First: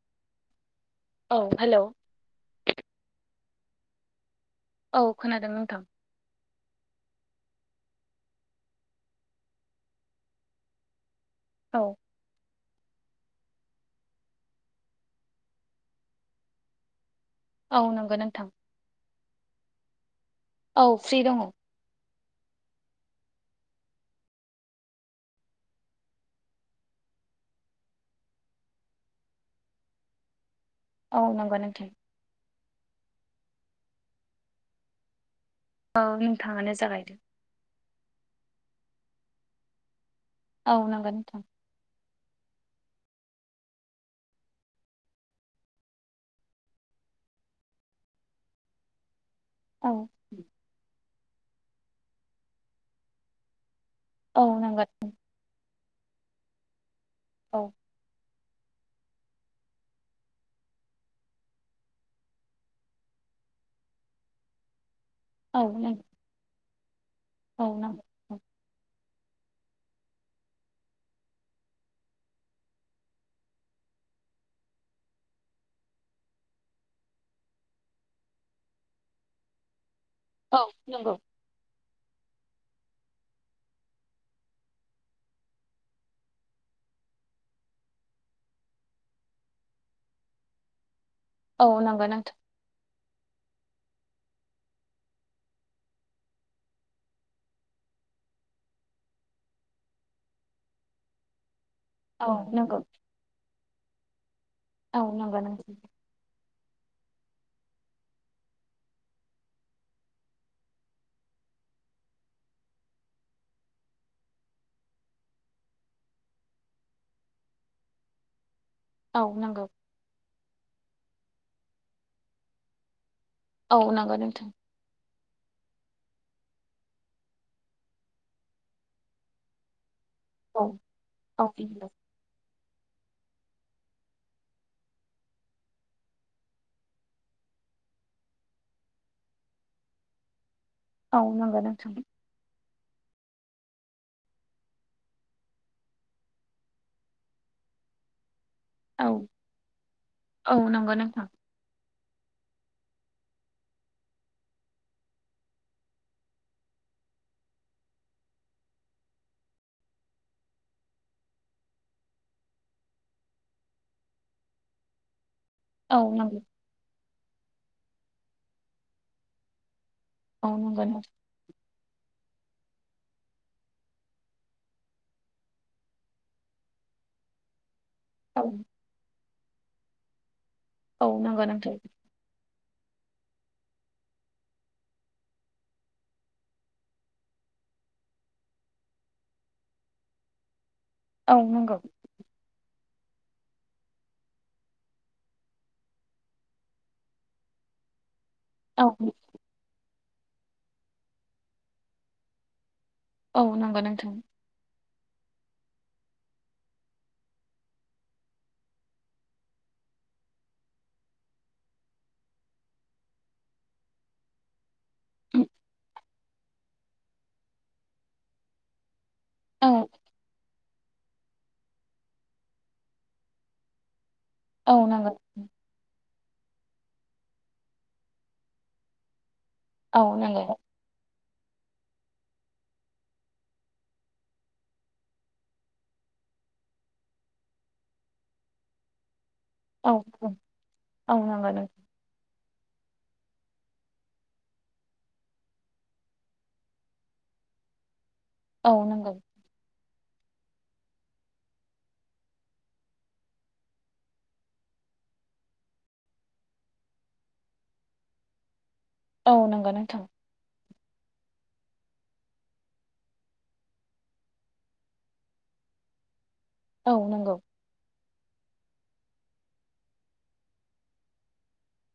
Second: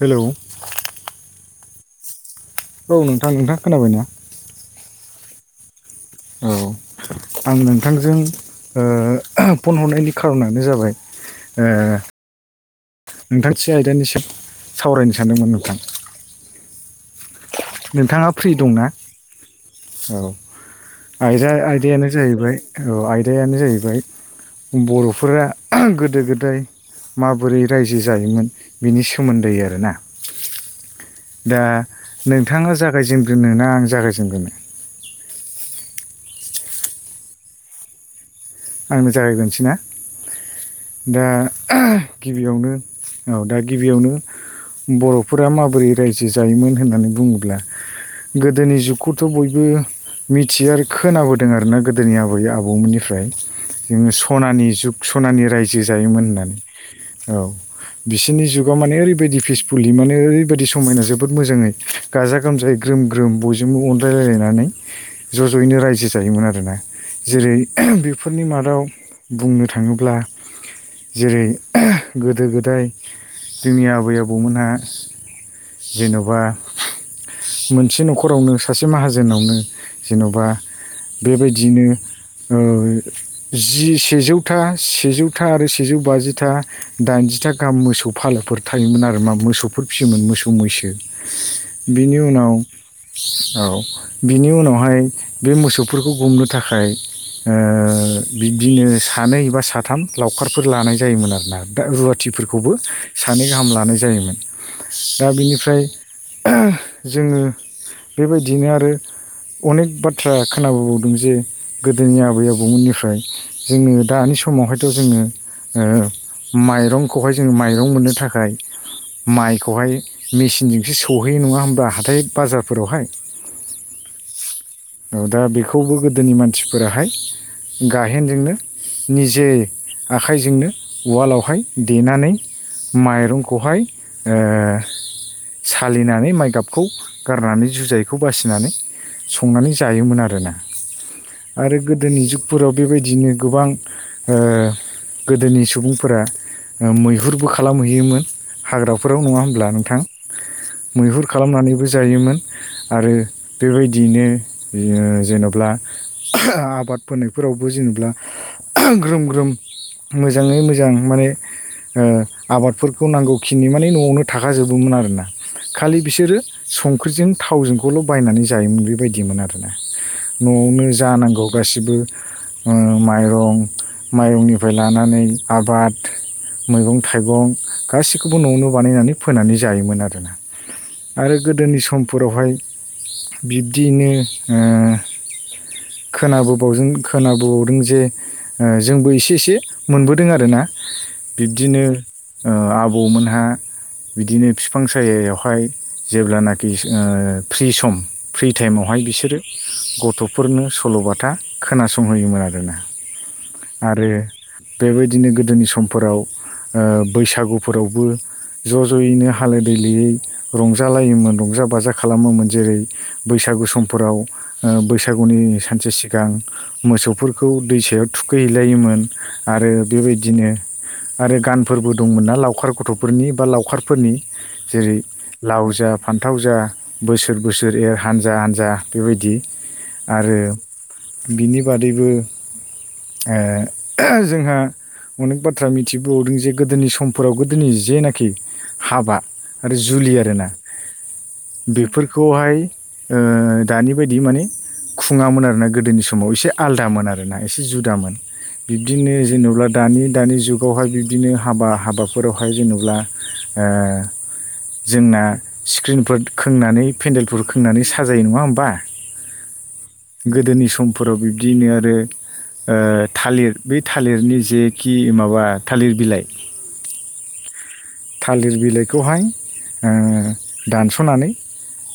Hello औ hello औ नोंथां नोंथां खोनाबाय ना? औ खोनादों नोंथां। औ आं नोंथांजों फन हरनायनि खारनानो जाबाय ओ औ नोंथांसे आयदानि सम सावरायनो सानदोंमोन नोंथां औ नंगौ नोंथाङा नोंथां फ्रि दंना? फ्रि औ दङ जाय आयदायानो जाहैबाय आयदायानो जाहैबाय बर'फोरा गोदो गोदाय माबोरै रायजो जायोमोन बिनि सोमोन्दै आरोना औ नंगौ दा नोंथां नोंथाङा जागायजेनग्रोनो ना आं जागायजेनग्रोनो? औ नोंथाङानो जागायदो। आंनो जागायगोनसै ना औ नंगौ दा नोंथां गिबियावनो औ दा गिबियावनो बर'फोरा माबोरै रायजो जायोमोन होननानै बुङोब्ला गोदोनि जुगखौ थ' बयबो औ मिथियो आरो खोनाबोदों आरोना गोदोनि आबै आबौमोननिफ्राय जोङो औ सनानि नंगौ जुग सनानि रायजो जायोमोन होननानै औ बि बिसिनि जुगाव माने ओरैबायदि फिसफुलि मानेओरैबायदि समायना जोबोद मोजाङै गाजा गोमजायै ग्रोम ग्रोम बयजोंबो अनलाय‌ लायनानै ज' औ ज'यैनो नंगौ रायजो जायोमोन आरोना जेरै औ नंगौ फोरनि मादाव बुंनो थाङोब्ला जेरै गोदो गोदाय जोंनि आबै आबौमोनहा जेन'बा मोनसे न'खरावनो सासे माहाजोनावनो जेन'बा औ नंगौ बेबायदियनो जि सेजौथा सेजौथा आरो सेजौ बाजिथा‌ दाइनजिथा गाहाम मोसौ मोसौ फालोफोर थायोमोन आरो मा मोसौफोर फिसियोमोन मोसौ मैसो औ नंगौ बिनि नोंथां उनाव औ बिनि उनावहाय बे मोसौफोरखौ गुमनो थाखाय बिब्दिनो सानै बा साथाम लावखारफोर लानाय जायोमोन आरोना दाहोना औ रुवाथिफोरखौबो नंगौ सानै गाहाम लानाय जायोमोन औ दा नंगौ नोंथां बिनिफ्राय जोङो बेबायदिनो आरो अनेक बाथ्रा खोनाबोबावदों जे गोदोनि आबै आबौमोननिफ्राय ओमफ्राय जोङो दानि समावहायथ' जोङो माइरंखौहाय जोङो माइरं मोननो थाखाय औ नंगौ माइखौहाय मेसिनजोंसो सौहैयो नङा होमबा हाथाय बाजारफोरावहाय औ नांगौ नोंथां औ दा बेखौबो गोदोनि मानसिफोराहाय गायेनजोंनो निजे औ आखाइजोंनो औ उवालावहाय देनानै माइरंखौहाय सालिनानै माइ गाबखौ गारनानै जुजायखौ बासिनानै संनानै जायोमोन आरोना औ नंगौ नोंथां फोराव बेबायदिनो गोबां गोदोनि सुबुंफोरा मैहुरबो खालामहैयोमोन औ हाग्राफोराव नङा होमब्ला नोंथां औ नंगौ मैहुर नोंथां खालामनानै ब जायोमोन आरो बेबायदियैनो जेन'ब्ला आबाद फोननायफोरावबो जेनेबा ग्रोम ग्रोम मोजाङै मोजां माने आबादफोरखौ नांगौ खिनि माने न'आवनो थाखाजोबोमोन आरोना खालि औ बिसोरो नंगौ संख्रिजों थावजोंखौल' बायनानै जायोमोन बेबायदिमोन आरोना औ नंगौ नआवनो नोंथां जानांगौ गासिबो माइरं माइरंनिफ्राय लानानै आबाद मैगं थाइगं गासैखौबो औ न'आवनो बानायनानै फोनानै जायोमोन आरोना औ आरो नंगौ नोंथां गोदोनि समफोरावहाय बिब्दियैनो ओ खोनाबो बावजों खोनाबोबावदों जे जोंबो एसे एसे मोनबोदों आरोना औ नंगौ बिब्दिनो ओ आबौमोनहा बिदिनो फिफां सायायावहाय जेब्लानाखि ओ फ्रि सम फ्रि औ टाइमावहाय बिसोरो गथफोरनो सल'बाथा खोनासंहोयोमोन आरोना औ नांगौ आरो नोंथां बेबायदिनो गोदोनि समफोराव ओ बैसागुफोरावबो ज' ज'यैनो हालो दैलोयै रंजालायोमोन रंजा बाजा खालामोमोन जेरै बैसा गु समफोराव ओ बैसागुनि सानसे सिगां मोसौफोरखौ दैसायाव थुखैहैलायोमोन औ आरो बेबायदिनो आरो गानफोरबो दंमोन ना लावखार गथ'फोरनि बा लावखारफोरनि औ जेरै नंगौ लावजा फान्थाव जा बोसोर बोसोर एर हानजा हानजा बेबायदि औ आरो नोंगौ बिनि बादैबो ओ जोंहा अनेक बाथ्रा मिथिबावदों जे गोदोनि समफोराव गोदोनि जेनाखि हाबा आरो औ जुलि नंगौ आरोना औ नंगौ नों बेफोरखौहाय ओ दानि बायदि माने खुङामोन आरोना गोदोनि समाव एसे आलदामोन आरोना एसे जुदामोन औ नंगौ बिब्दिनो जेनेबा दानि दानि जुगावहाय बिब्दिनो हाबा हाबाफोरावहाय जेनब्ला ओ जोंना स्क्रिनफोर खोंनानै पेन्देलफोर खोंनानै साजायो नङा होमबा? औ नंगौ नोंथां गोदोनि समफोराव बिब्दियैनो आरो ओ थालिर बे थालिरनि जेखि माबा थालिर बिलाइ औ नंगौ थालिर बिलाइखौहाय ओ दानसनानै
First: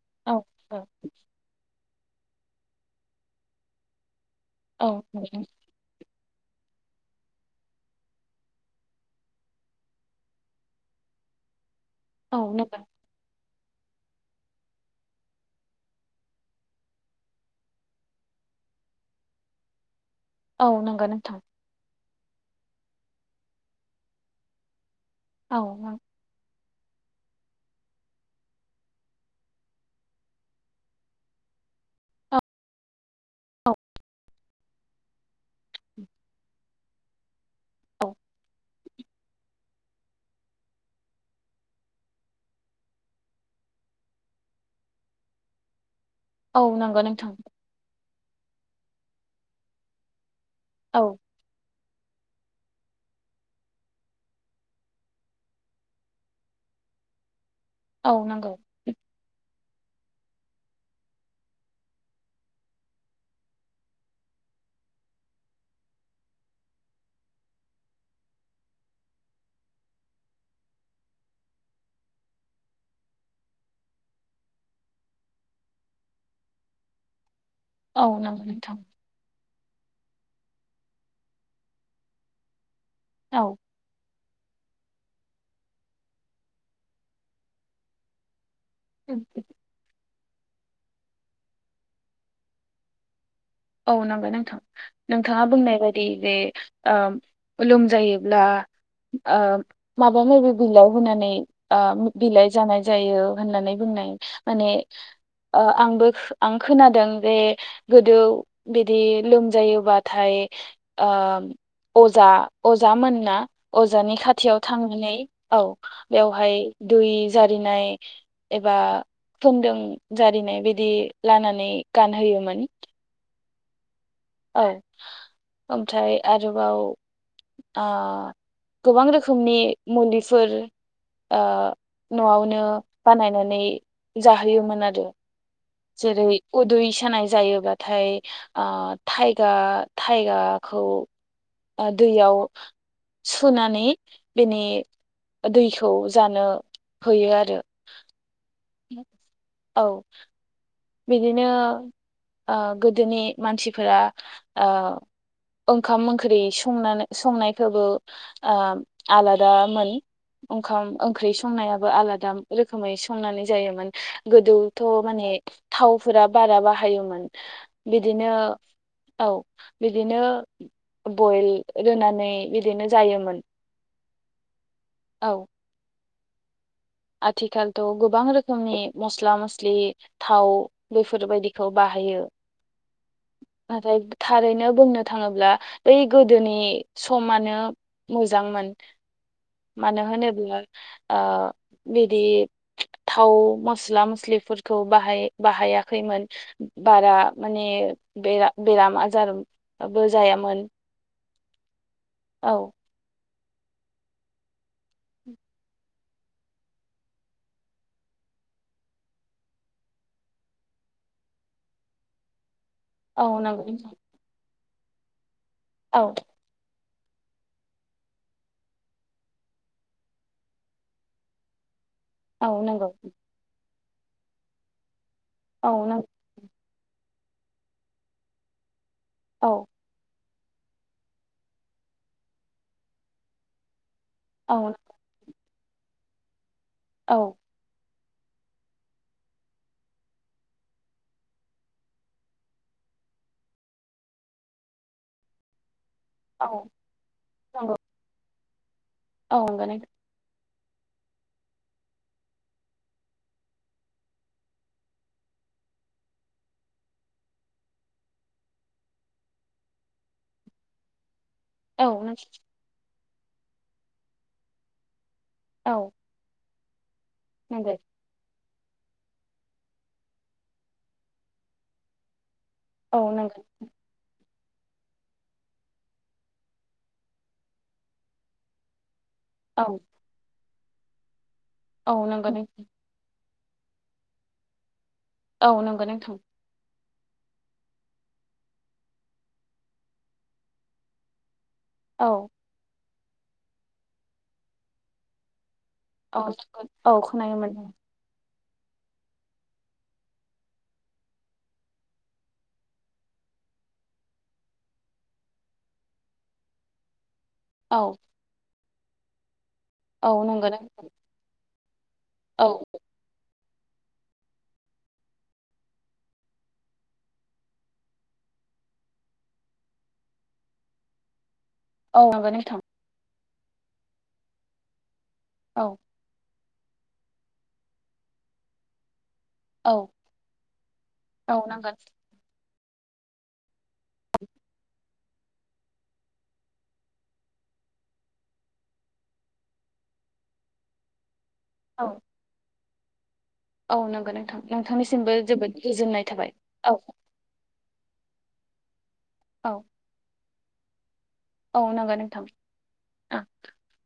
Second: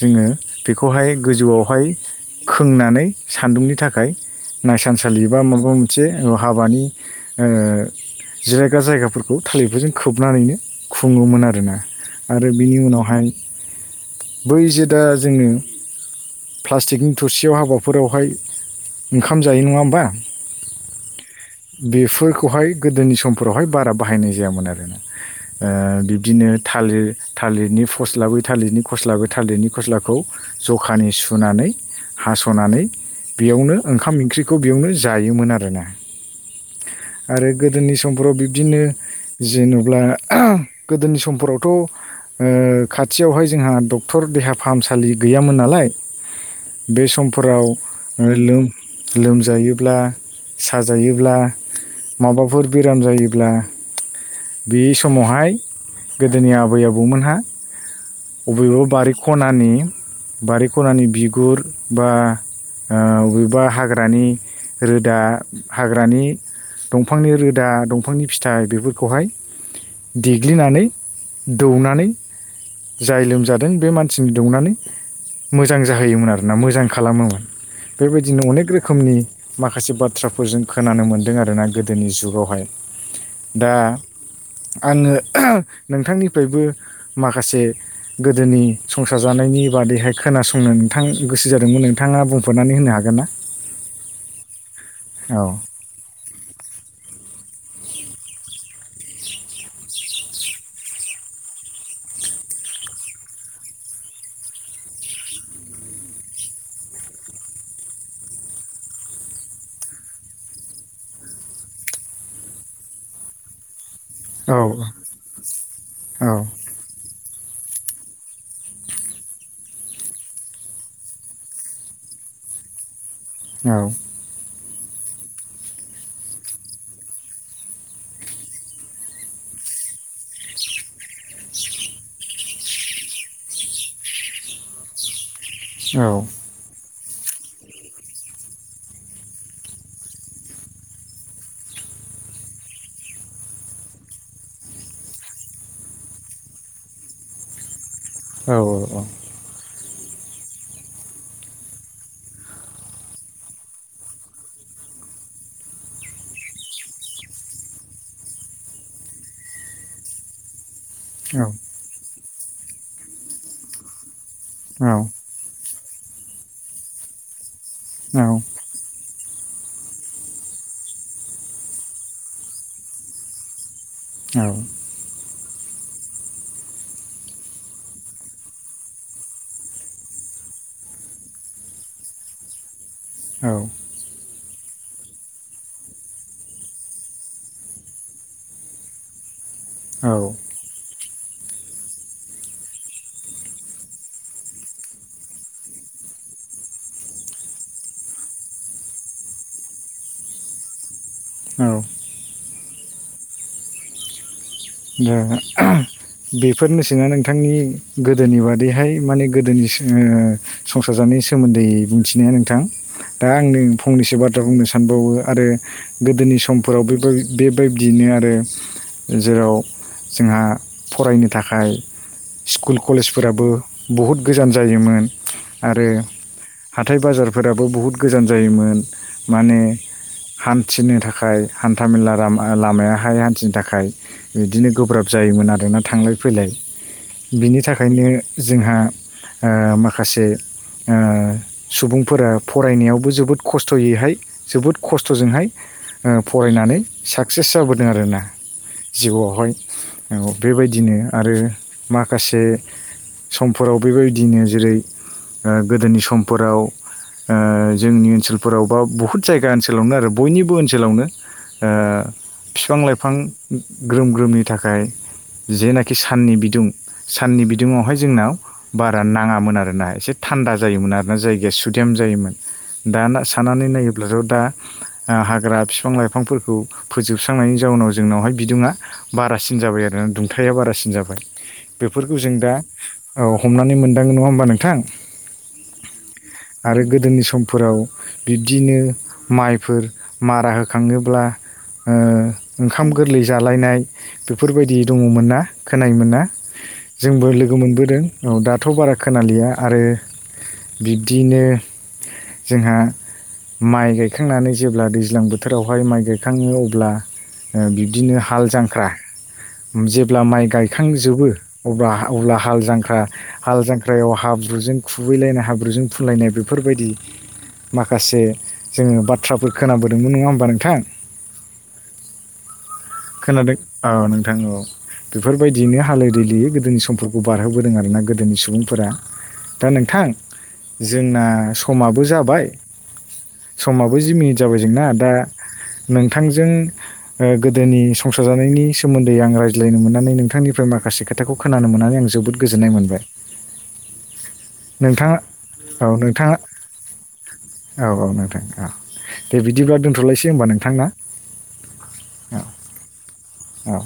जोङो औ नंगौ बेखौहाय गोजौआवहाय खोंनानै सान्दुंनि थाखाय औ नायसानसालि बा माबा मोनसे हाबानि ओ जिरायग्रा जायगाफोरखौ थालिरफोरजों खोबनानैनो खुङोमोन आरोना आरो बिनि नंगौ उनावहाय बै जो दा जोङो प्लास्टिकनि थोरसियाव हाबाफोरावहाय ओंखाम जायो नङा होमबा औ नोंगौ नोंथां बेफोरखौहाय गोदोनि समफोरावहाय बारा बाहायनाय जायामोन आरोनाओ औ बिब्दिनो थालिर थालिरनि फस्लाबै थालिरनि खस्ला बै थालिरनि खस्लाखौ जखानि सुनानै औ हासनानै औ बेयावनो ओंखाम ओंख्रिखौ बेयावनो जायोमोन आरोना आरो गोदोनि औ समफोराव बिब्दिनो जेनब्ला गोदोनि समफोरावथ ओ खाथियावहाय जोंहा डक्टर देहा फाहामसालि गैयामोन नालाय औ नंगौ बे नोंथां समफोराव लोम-लोमजायोब्ला औ साजायोब्ला माबाफोर बेराम जायोब्ला बे समावहाय गोदोनि आबै आबौमोनहा औ नंगौ अबेबा बारि खनानि बारि खनानि बिगुर बा ओ बबेबा हाग्रानि रोदा हाग्रानि दंफांनि रोदा दंफांनि फिथाइ बेफोरखौहाय देग्लिनानै दौनानै जाय लोमजादों बे मानसिनि दौनानै मोजां जाहोयोमोन आरोना मोजां खालामोमोन। औ बेबायदिनो नंगौ अनेक नोंथां रोखोमनि माखासे बाथ्राफोरजों खोनानो मोनदों आरोना गोदोनि जुगावहाय औ दा आङो नोंथांनिफ्रायबो माखासे गोदोनि संसार जानायनि बादैहाय खोनासंनो नोंथां गोसो जादोंमोन नोंथाङा बुंफोरनानै होनो हागोन ना? औ नांगौ नोंथां नोंथाङा औ बुंनाय बायदि बे लोमजायोब्ला माबा माबि बिलाइ होनानै बिलाइ जानाय जायो होननानै बुङो। माने आंबो आं खोनादों जे गोदो बिदि लोमजायोबाथाय ओम अजा अजामोन ना अ। जानि औ खाथियाव थांनानै औ औ बेवहाय दै जारिनाय एबा होनदों जारिनाय बिदि लानानै गानहोयोमोन। औ। औ ओमफ्राय आरोबाव गोबां रोखोमनि मुलिफोर अ न'आवनो बानायनानै जाहोयोमोन आरो। औ जेरै उदै सा नाय जायोबाथाय थायगा थायगाखौ दैयाव सुनानै बेनि दैखौ जानो होयो आरो। औ औ। बिदिनो गोदोनि मानसिफोरा ओ ओंखाम ओंख्रि संनानै संनायखौबो आलादामोन [inaudible] ओंखाम ओंख्रि संनायाबो आलादा रोखोमै संनानै जायोमोन गोदौथ' माने थावफोरा बारा बाहायोमोन बिदिनो औ बिदिनो बयल रोनानै बिदिनो जायोमोन। औ। औ। आथिखालथ' गोबां रोखोमनि मस्ला मस्लि थाव बेफोरबायदिखौ बाहा हायो औ नाथाय थारैनो बुंनो थाङोब्ला बै गोदोनि समानो मोजांमोन। मानो औ होनोब्ला ओ बिदि थाव मस्ला मस्लिफोरखौ बाहाय बाहायाखैमोन बारा माने बे बेराम आजार बबो जायामोन औ। औ। [unintelligible] बेफोरनिेसिंना नोंथांनि गोदोनि बादैहाय माने गोदोनि संसार जानाय नि सोमोन्दै बुंथिनाया नोंथां औ दा आंनो नंगौ फंनैसो बाथ्रा बुंनो सानबावो आरो औ गोदोनि सम फोराव बे बेबायदियैनो आरो जेराव जोंहा फरायनो थाखाय औ स्कुल नंगौ कलेजफोराबो बहुद गोजान जायोमोन औ आरो नंगौ हाथाय बाजारफोराबो बुहुत गोजान जायोमोन औ माने हान्थिनो थाखाय हान्थाामेला लामायाहाय हान्थिनो थाखाय औ बिदिनो गोब्राब जायोमोन आरोना थांलाय फैलाय औ बिनि थाखायनो जोंहा माखासे सुबुंफोरा फरायनायावबो जोबोद खस्थ'यैहाय जोबोद खस्थ'जोंहाय औ फरायनानै साकसेस नंगौ जाबोदों आरोना औ जिउआवहाय नंगौ नोंथां उम। बेबायदिनो आरो माखासे समफोराव बेबायदिनो जेरै ओ गोदोनि समफोराव उम जोंनि ओनसोलफोराव बा बहुत जायगा ओनसोलावनो आरो बयनिबो ओनसोलावनो ओ फिफां लाइफां ग्रोम ग्रोमनि थाखाय औ जेनाखि साननि बिदुं साननि नों बिदुङावहाय जोंनाव बारा नाङामोन आरोना एसे थान्दा जायोमोन आर ना जायगाया सुदेम जायोमोन। औ दान नंगौ साननानै नायोब्लाथ' दा ओ हाग्रा फिफां लाइफांफोरखौ फोजोबस्रांनायनि जाउनाव जोंनावहाय बिदुङा बारासिन औ नंगौ जाबाय आरो ना दुंथाया बारासिन जाबाय। औ बेफोरखौ नंगौ जों दा नोंथां औ हमनानै मोनदाङो नङा होमबा नोंथां। औ नंगौ नोंथां। आरो गोदोनि समफोराव बिब्दिनो माइफोर मारा होखाङोब्ला ओ औ ओंखाम गोरलै जालायनाय बेफोरबायदि दङमोन ना खोनायो मो ना औ औ जोंबो खोनानो लोगो मोनदों मोनबोदों औ दाथ' बारा खोनालिया आरो बिब्दिनो जोंहा माइ गायखांनानै जेब्ला दैज्लां बोथोरावहाय माइ गायखाङो अब्ला ओ औ बिब्दिनो हाल जांख्रा औ जेब्ला माइ नंगौ नोंथां गायखांजोबो अब्ला अब्ला औ हाल जांख्रा हाल जांख्रायाव हाब्रुजों खुबैलायनाय हाब्रुजों फुनलायनाय बेफोरबायदि माखासे जोङो बाथ्राफोर खोनाबोदोंमोन नङा होमबा नोंथां। औ नंगौ नोंथां। खोनादों औ नोंथां औ औ बेफोरबायदियैनो हालो दैलोयै गोदो नि समफोरखौ बारहोबोदों आरो ना गोदोनि सुबुंफोरा। दा औ नोंथां जोंना औ नंगौ समाबो जाबाय समाबो जि मिनिट जाबाय जोंना दा नोंथांजों ओ गोदोनि संसार जानायनि सोमोन्दै आं रायज्लायनो मोननानै नोंथांनिफ्राय माखासे खोथाखौ खोनानो औ मोननानै आं जोबोद गोजोननाय मोन। औ नंगौ नोंथां नोंथांनिसिमबो नोंथाङा जोबोद औ गोजोननाय थाबाय। नोंथाङा औ आ दे औ बिदिब्ला दोन्थ'लायसै होमबा नोंथां ना। औ नंगौ नोंथां औ अ। औ